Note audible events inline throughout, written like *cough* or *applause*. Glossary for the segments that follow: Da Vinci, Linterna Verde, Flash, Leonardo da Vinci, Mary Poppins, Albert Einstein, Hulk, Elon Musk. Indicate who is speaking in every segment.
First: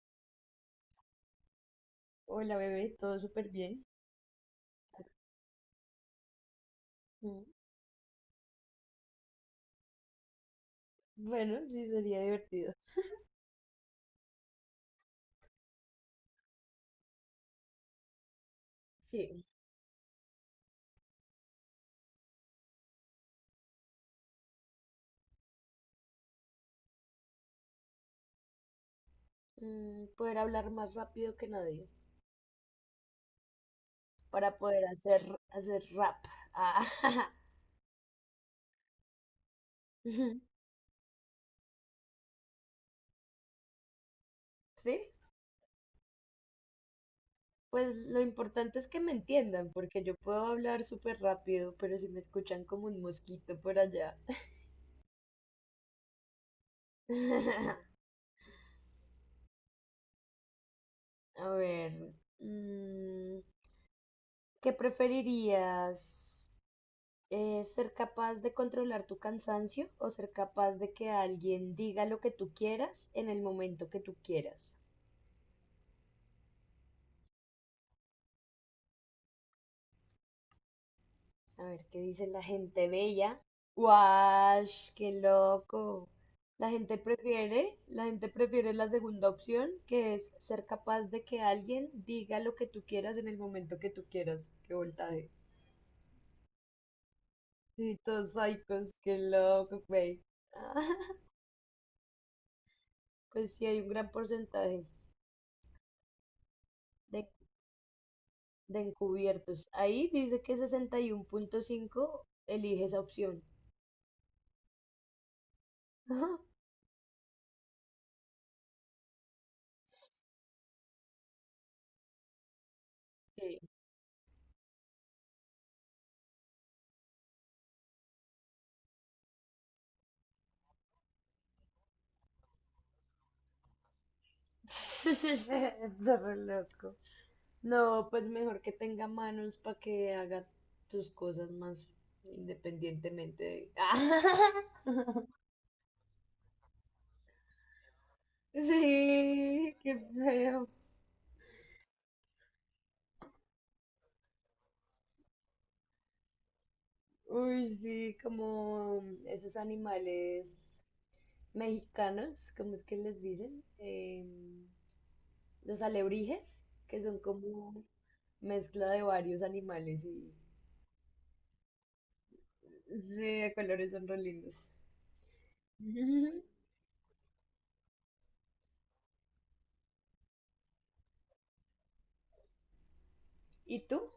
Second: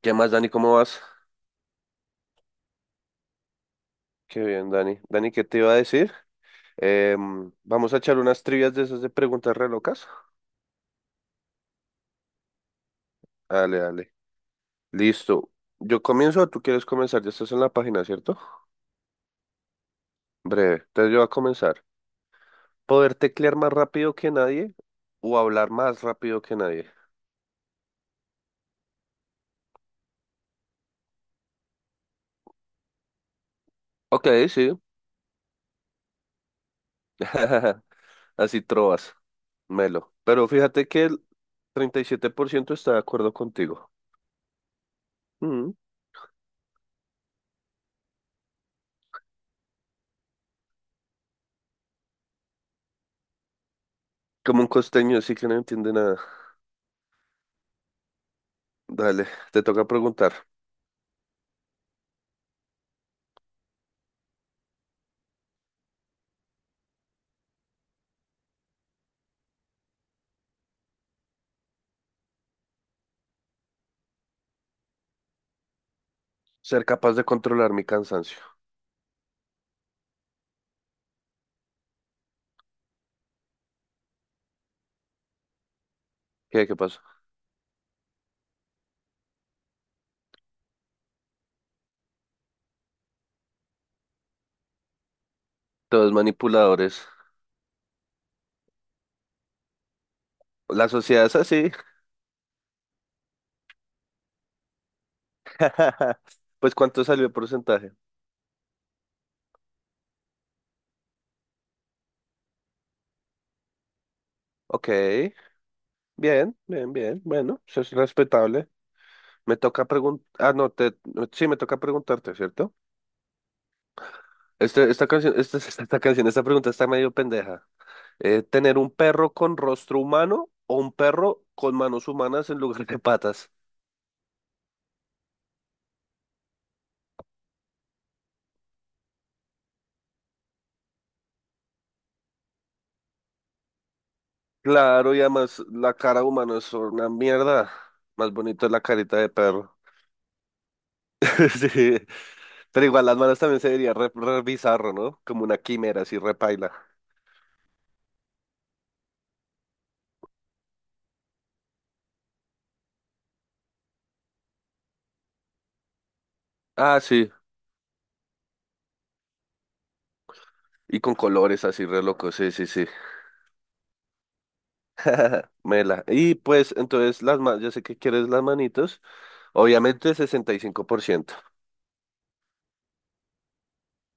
Speaker 1: ¿Qué más, Dani? ¿Cómo vas?
Speaker 2: Hola bebé, todo súper bien.
Speaker 1: Qué bien, Dani. Dani, ¿qué te iba a decir?
Speaker 2: Mm.
Speaker 1: Vamos a echar unas trivias de esas de preguntas re locas.
Speaker 2: Bueno, sí, sería divertido.
Speaker 1: Dale, dale. Listo. Yo comienzo o tú quieres comenzar. Ya estás en la página, ¿cierto?
Speaker 2: Sí,
Speaker 1: Breve. Entonces yo voy a comenzar. ¿Poder teclear más rápido que nadie o hablar más rápido que nadie?
Speaker 2: poder hablar más rápido que nadie
Speaker 1: Ok,
Speaker 2: para
Speaker 1: sí.
Speaker 2: poder hacer rap. Ah.
Speaker 1: *laughs* Así trovas, Melo. Pero
Speaker 2: *laughs*
Speaker 1: fíjate que el 37% está de acuerdo contigo.
Speaker 2: Sí,
Speaker 1: Mm.
Speaker 2: pues lo importante es que me entiendan, porque yo puedo hablar súper rápido, pero si me escuchan como un mosquito por allá.
Speaker 1: Como un costeño, sí que no entiende nada.
Speaker 2: *laughs*
Speaker 1: Dale, te toca preguntar.
Speaker 2: A ver, mm, ¿qué preferirías? Es ser capaz de controlar tu cansancio o ser capaz de que alguien diga lo que tú quieras en el momento que tú quieras.
Speaker 1: Ser capaz de controlar mi cansancio.
Speaker 2: A ver, ¿qué dice la gente bella? ¡Wash! ¡Qué loco!
Speaker 1: ¿Qué,
Speaker 2: La
Speaker 1: qué
Speaker 2: gente
Speaker 1: pasa?
Speaker 2: prefiere, la gente prefiere la segunda opción, que es ser capaz de que alguien diga lo que tú quieras en el momento que tú quieras. ¡Qué voltaje!
Speaker 1: Todos manipuladores.
Speaker 2: Sí, todos psicos, qué loco, güey.
Speaker 1: La sociedad
Speaker 2: *laughs*
Speaker 1: es así.
Speaker 2: Pues sí, hay un gran porcentaje
Speaker 1: *laughs* Pues, ¿cuánto salió
Speaker 2: de
Speaker 1: el porcentaje?
Speaker 2: de encubiertos. Ahí dice que 61.5 elige esa opción.
Speaker 1: Ok, bien,
Speaker 2: *laughs*
Speaker 1: bien, bien. Bueno, eso es respetable. Me toca preguntar. Ah, no, no, sí, me toca preguntarte, ¿cierto?
Speaker 2: Sí.
Speaker 1: Este, esta canción, esta canción, esta pregunta está medio pendeja. ¿Tener un perro con rostro humano o un perro con manos humanas en lugar de patas?
Speaker 2: *laughs* Está re loco. No, pues mejor que tenga manos para que haga tus cosas más independientemente de… *laughs*
Speaker 1: Claro, y además la cara humana es una mierda. Más bonito es la carita de
Speaker 2: Sí,
Speaker 1: perro.
Speaker 2: qué feo.
Speaker 1: *laughs* Sí, pero igual las manos también se vería re bizarro, ¿no? Como una quimera así repaila.
Speaker 2: Uy, sí, como esos animales mexicanos, ¿cómo es que les dicen? Los alebrijes,
Speaker 1: Ah,
Speaker 2: que son
Speaker 1: sí.
Speaker 2: como… mezcla de varios animales y
Speaker 1: Y con colores así re loco, sí, sí, sí.
Speaker 2: sí, de colores son re lindos.
Speaker 1: *laughs* Mela. Y
Speaker 2: *laughs*
Speaker 1: pues entonces las manos, yo sé que quieres las manitos. Obviamente 65%.
Speaker 2: ¿Y tú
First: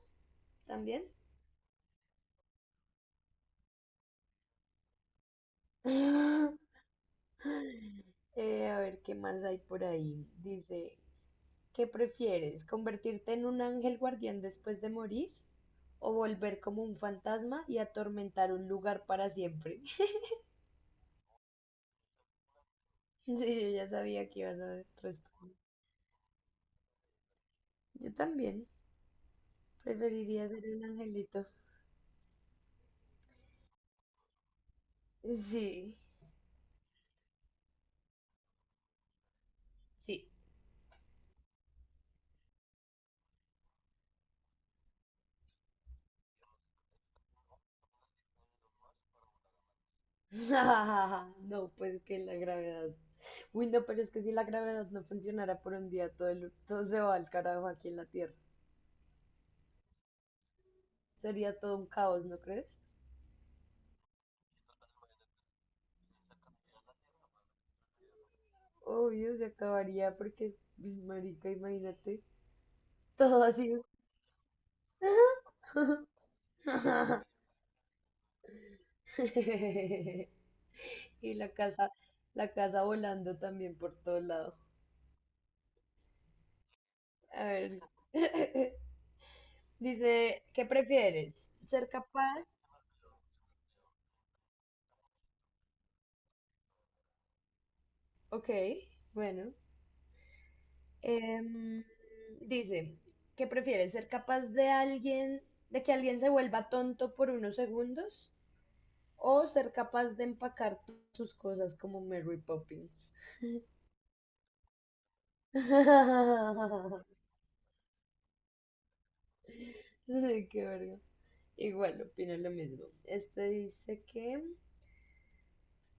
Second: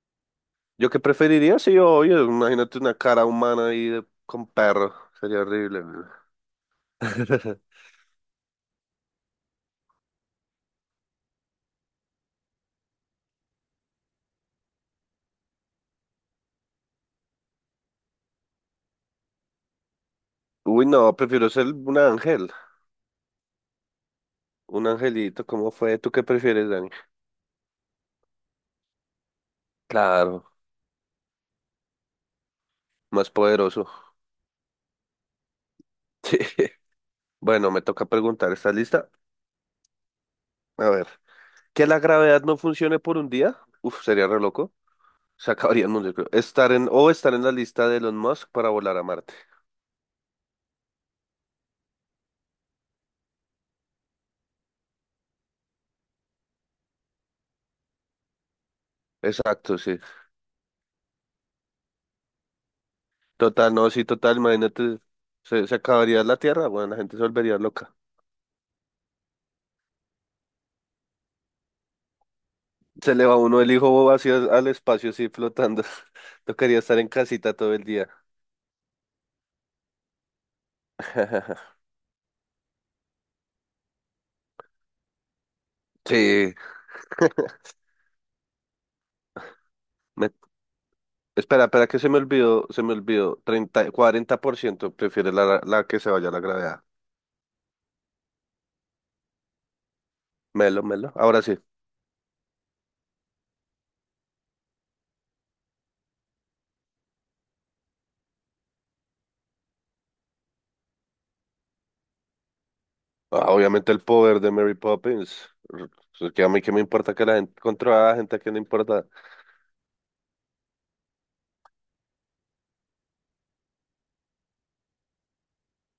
Speaker 1: ¿Yo qué
Speaker 2: también?
Speaker 1: preferiría? Sí, obvio. Imagínate una cara humana ahí de- con perro. Sería horrible. ¿No?
Speaker 2: *laughs*
Speaker 1: *laughs*
Speaker 2: A ver qué más hay por ahí. Dice, ¿qué prefieres? ¿Convertirte en un ángel guardián después de morir? ¿O volver como un fantasma y atormentar un lugar para siempre? *laughs*
Speaker 1: Uy, no, prefiero ser un ángel.
Speaker 2: Sí, yo ya sabía que ibas a
Speaker 1: Un angelito,
Speaker 2: responder.
Speaker 1: ¿cómo fue? ¿Tú qué prefieres, Dani?
Speaker 2: Yo también preferiría
Speaker 1: Claro,
Speaker 2: ser un angelito.
Speaker 1: más poderoso.
Speaker 2: Sí,
Speaker 1: *laughs* Bueno, me toca preguntar, ¿estás lista?
Speaker 2: sí.
Speaker 1: A ver, que la gravedad no funcione por un día, uf, sería re loco, se *laughs* acabaría el mundo, yo creo. Estar en, o estar en la lista de Elon Musk para volar a Marte.
Speaker 2: *laughs* No, pues que la gravedad. Uy, no, pero es que si la gravedad no funcionara por un día, todo, todo se va al carajo aquí en la Tierra.
Speaker 1: Exacto, sí.
Speaker 2: Sería todo un caos, ¿no crees?
Speaker 1: Total, no, sí, total, imagínate, se acabaría la Tierra, bueno, la gente se volvería loca.
Speaker 2: Obvio, se acabaría porque, pues, marica, imagínate,
Speaker 1: Se le va
Speaker 2: todo
Speaker 1: uno el
Speaker 2: así.
Speaker 1: hijo vacío al espacio, así flotando. *laughs* Tocaría estar en
Speaker 2: *laughs*
Speaker 1: casita todo el día.
Speaker 2: Y
Speaker 1: *laughs*
Speaker 2: la casa volando también por todo lado.
Speaker 1: Sí.
Speaker 2: A ver. *laughs*
Speaker 1: Me-
Speaker 2: Dice, ¿qué prefieres?
Speaker 1: espera, espera,
Speaker 2: ¿Ser
Speaker 1: que se me
Speaker 2: capaz?
Speaker 1: olvidó, se me olvidó. 30, 40% prefiere la, la que se vaya a la gravedad.
Speaker 2: Ok, bueno.
Speaker 1: Melo, melo. Ahora sí.
Speaker 2: Em, Dice, ¿qué prefieres? ¿Ser capaz de alguien, de que alguien se vuelva tonto por unos segundos? ¿O ser capaz de empacar tus cosas como Mary Poppins?
Speaker 1: Ah, obviamente el poder de Mary Poppins. Que a mí que me
Speaker 2: *laughs*
Speaker 1: importa que la gente controla a la gente que no importa.
Speaker 2: Sí, qué verga. Igual, opino lo mismo. Este dice que…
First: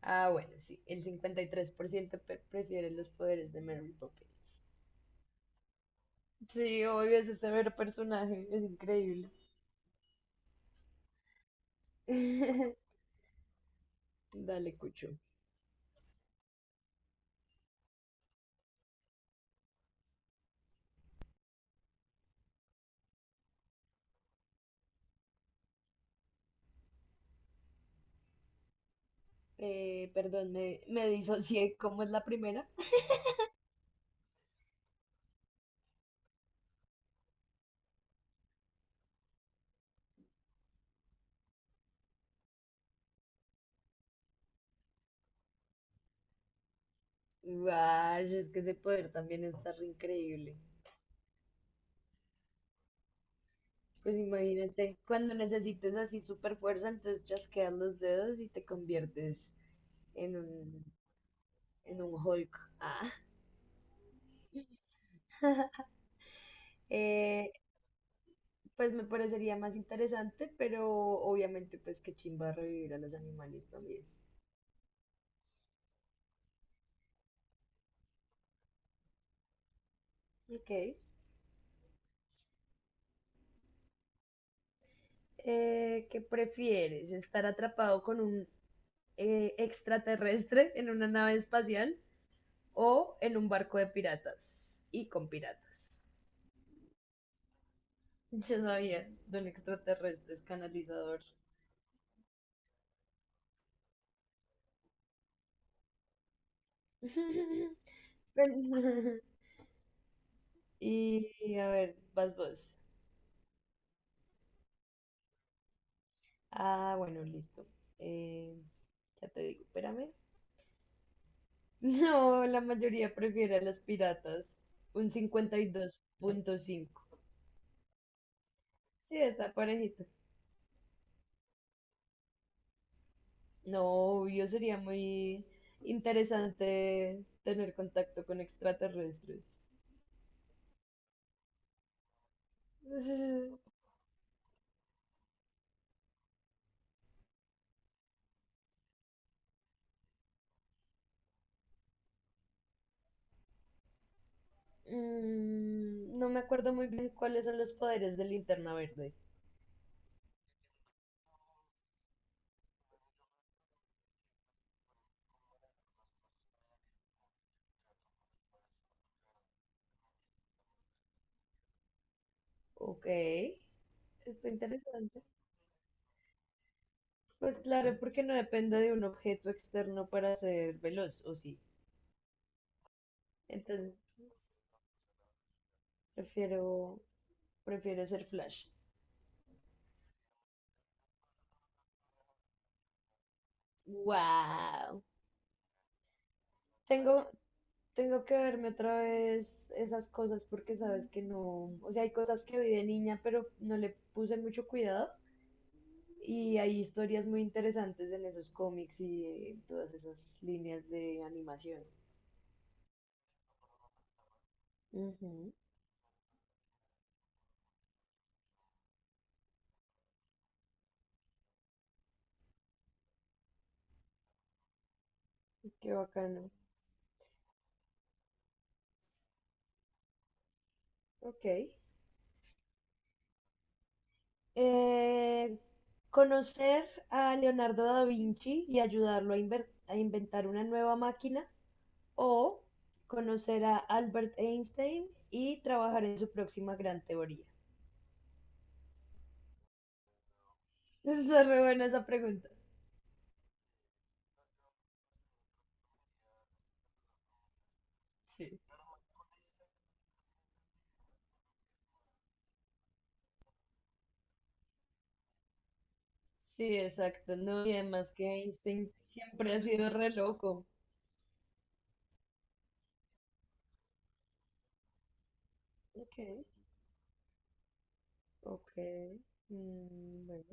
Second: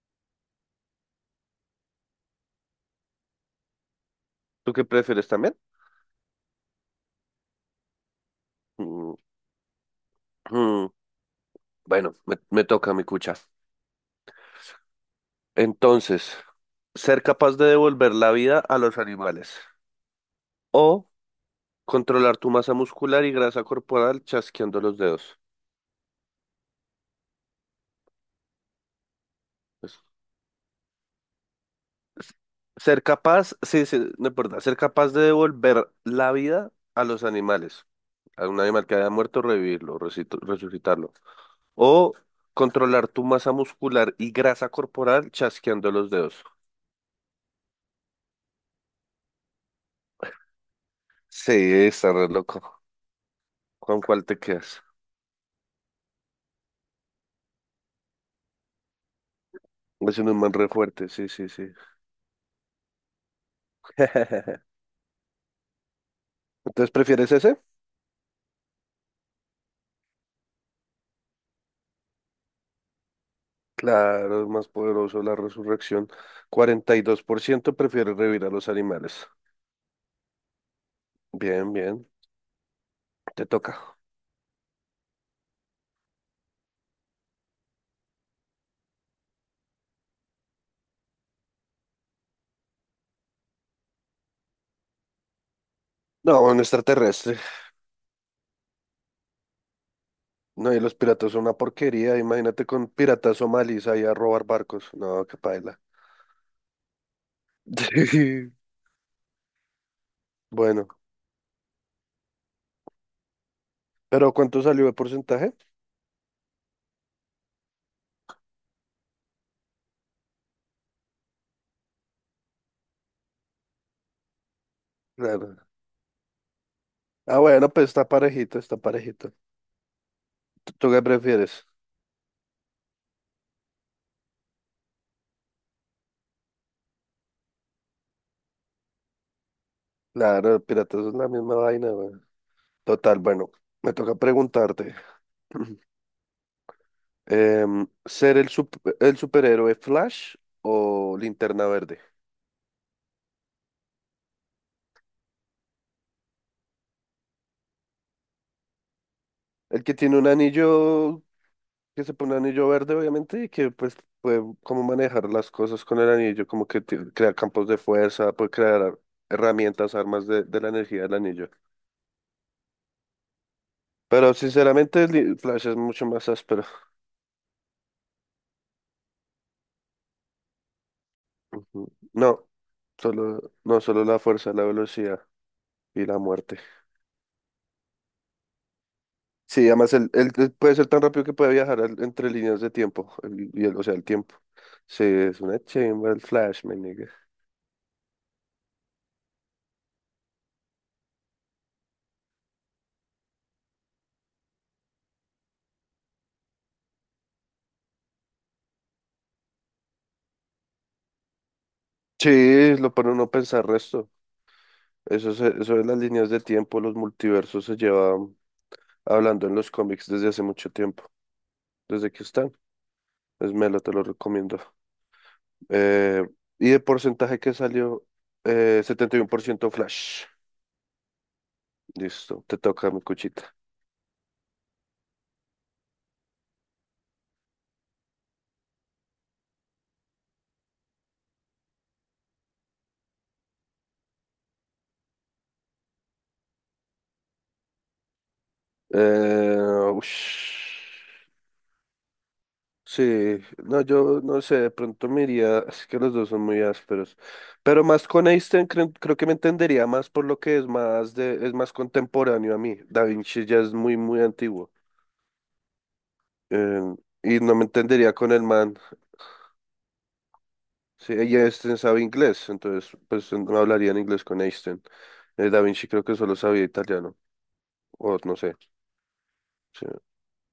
Speaker 2: Ah, bueno, sí, el 53% prefiere los poderes de Mary Poppins.
Speaker 1: ¿Tú qué prefieres también?
Speaker 2: Sí, obvio, ese severo personaje, es
Speaker 1: Mm,
Speaker 2: increíble.
Speaker 1: mm. Bueno, me toca
Speaker 2: *laughs*
Speaker 1: mi cucha.
Speaker 2: Dale, Cucho.
Speaker 1: Entonces, ser capaz de devolver la vida a los animales o controlar tu masa muscular y grasa corporal chasqueando los dedos. Es-
Speaker 2: Perdón, me disocié. ¿Cómo es la
Speaker 1: es-
Speaker 2: primera?
Speaker 1: Ser capaz, sí, sí, no importa, ser capaz de devolver la vida a los animales, a un animal que haya muerto, revivirlo, resucitarlo. O controlar tu masa muscular y grasa corporal chasqueando los dedos.
Speaker 2: Guay, es que ese poder también está re increíble.
Speaker 1: Sí, está re loco. ¿Con
Speaker 2: Pues
Speaker 1: cuál te quedas?
Speaker 2: imagínate, cuando necesites así super fuerza, entonces chasqueas los dedos y te conviertes
Speaker 1: Es un
Speaker 2: en
Speaker 1: man re
Speaker 2: un,
Speaker 1: fuerte, sí, sí, sí.
Speaker 2: en un Hulk. Ah.
Speaker 1: *laughs* Entonces, ¿prefieres
Speaker 2: Eh,
Speaker 1: ese?
Speaker 2: pues me parecería más interesante, pero obviamente pues que chimba revivir a los animales también.
Speaker 1: Claro, es más poderoso la resurrección. 42% prefiere revivir a los animales.
Speaker 2: Ok.
Speaker 1: Bien, bien, te toca.
Speaker 2: ¿Qué prefieres? ¿Estar atrapado con un extraterrestre en una nave espacial o en un barco de piratas y con piratas?
Speaker 1: No, un extraterrestre.
Speaker 2: Ya sabía, don extraterrestre es
Speaker 1: No, y los
Speaker 2: canalizador.
Speaker 1: piratas son una porquería. Imagínate con piratas somalíes ahí a robar barcos. No, qué paila.
Speaker 2: *laughs*
Speaker 1: *laughs* Bueno,
Speaker 2: Y a ver, vas vos.
Speaker 1: pero ¿cuánto salió de porcentaje?
Speaker 2: Ah, bueno, listo. Eh, ya te digo, espérame. *laughs* No, la mayoría prefiere a los piratas. Un
Speaker 1: Claro.
Speaker 2: 52.5.
Speaker 1: Ah, bueno, pues está parejito, está
Speaker 2: Sí,
Speaker 1: parejito.
Speaker 2: está parejito.
Speaker 1: ¿Tú qué prefieres?
Speaker 2: No, yo sería muy interesante tener contacto con extraterrestres.
Speaker 1: Claro, piratas es la misma vaina, güey. Total, bueno,
Speaker 2: *laughs*
Speaker 1: me toca preguntarte. *clears throat* ¿Ser el superhéroe Flash o Linterna Verde?
Speaker 2: Mm, no me acuerdo muy bien cuáles son los poderes de Linterna Verde.
Speaker 1: El que tiene un anillo, que se pone un anillo verde, obviamente, y que pues puede como manejar las cosas con el anillo, como que crea campos de fuerza, puede crear herramientas, armas de la energía del anillo.
Speaker 2: Ok,
Speaker 1: Pero
Speaker 2: está
Speaker 1: sinceramente,
Speaker 2: interesante.
Speaker 1: el Flash es mucho más áspero.
Speaker 2: Pues claro, porque no depende de un objeto externo para ser veloz, ¿o sí?
Speaker 1: Ujú. No. Solo, no
Speaker 2: Entonces,
Speaker 1: solo la fuerza, la velocidad y la muerte.
Speaker 2: prefiero, prefiero ser Flash.
Speaker 1: Sí, además él puede ser tan rápido que puede viajar entre líneas de tiempo. O sea, el tiempo.
Speaker 2: Wow.
Speaker 1: Sí, es una chimba el Flash, me nigga.
Speaker 2: Tengo Tengo que verme otra vez esas cosas porque sabes que no, o sea, hay cosas que vi de niña, pero no le puse mucho cuidado y hay historias muy interesantes en esos cómics y en todas esas líneas de animación.
Speaker 1: Sí, lo pone uno a pensar resto. Eso, es
Speaker 2: Ujú.
Speaker 1: eso de las líneas de tiempo, los multiversos se llevan hablando en los cómics desde hace mucho tiempo, desde que están. Es Melo, te lo recomiendo.
Speaker 2: Qué
Speaker 1: Eh,
Speaker 2: bacano.
Speaker 1: y de porcentaje que salió, 71% Flash.
Speaker 2: Ok.
Speaker 1: Listo, te toca mi cuchita.
Speaker 2: Eh, conocer a Leonardo da Vinci y ayudarlo a, a inventar una nueva máquina o conocer a Albert Einstein y trabajar en su próxima gran teoría.
Speaker 1: Ush.
Speaker 2: Está re buena esa pregunta.
Speaker 1: Sí, no, yo no sé, de pronto me iría, es que los dos son muy ásperos, pero más con
Speaker 2: Sí.
Speaker 1: Einstein creo, creo que me entendería más por lo que es es más contemporáneo a mí. Da Vinci ya es muy, muy antiguo,
Speaker 2: Sí,
Speaker 1: eh,
Speaker 2: exacto.
Speaker 1: y no me
Speaker 2: No, y además
Speaker 1: entendería
Speaker 2: que
Speaker 1: con el man.
Speaker 2: Einstein siempre ha sido re loco.
Speaker 1: Sí, y Einstein sabe inglés, entonces pues no hablaría en inglés con Einstein. Da Vinci creo que
Speaker 2: Ok.
Speaker 1: solo sabía italiano, o no sé.
Speaker 2: Ok.
Speaker 1: Sí.
Speaker 2: Mm, bueno.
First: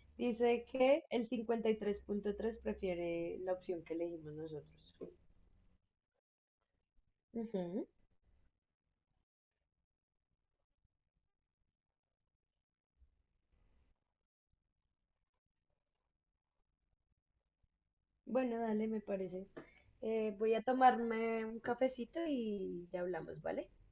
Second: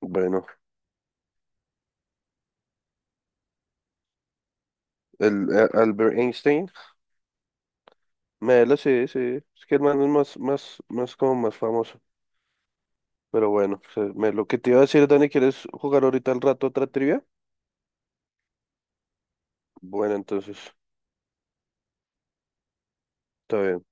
Speaker 1: Bueno,
Speaker 2: Dice que el 53.3 prefiere la opción que elegimos nosotros.
Speaker 1: Albert Einstein.
Speaker 2: Ujú.
Speaker 1: Melo, sí, sí. Es que el man es más, más, más como más famoso. Pero bueno, o sea, Melo, ¿qué te iba a decir, Dani? ¿Quieres jugar ahorita al rato otra trivia?
Speaker 2: Bueno, dale, me parece.
Speaker 1: Bueno,
Speaker 2: Voy
Speaker 1: entonces,
Speaker 2: a tomarme un cafecito y ya hablamos,
Speaker 1: está
Speaker 2: ¿vale?
Speaker 1: bien.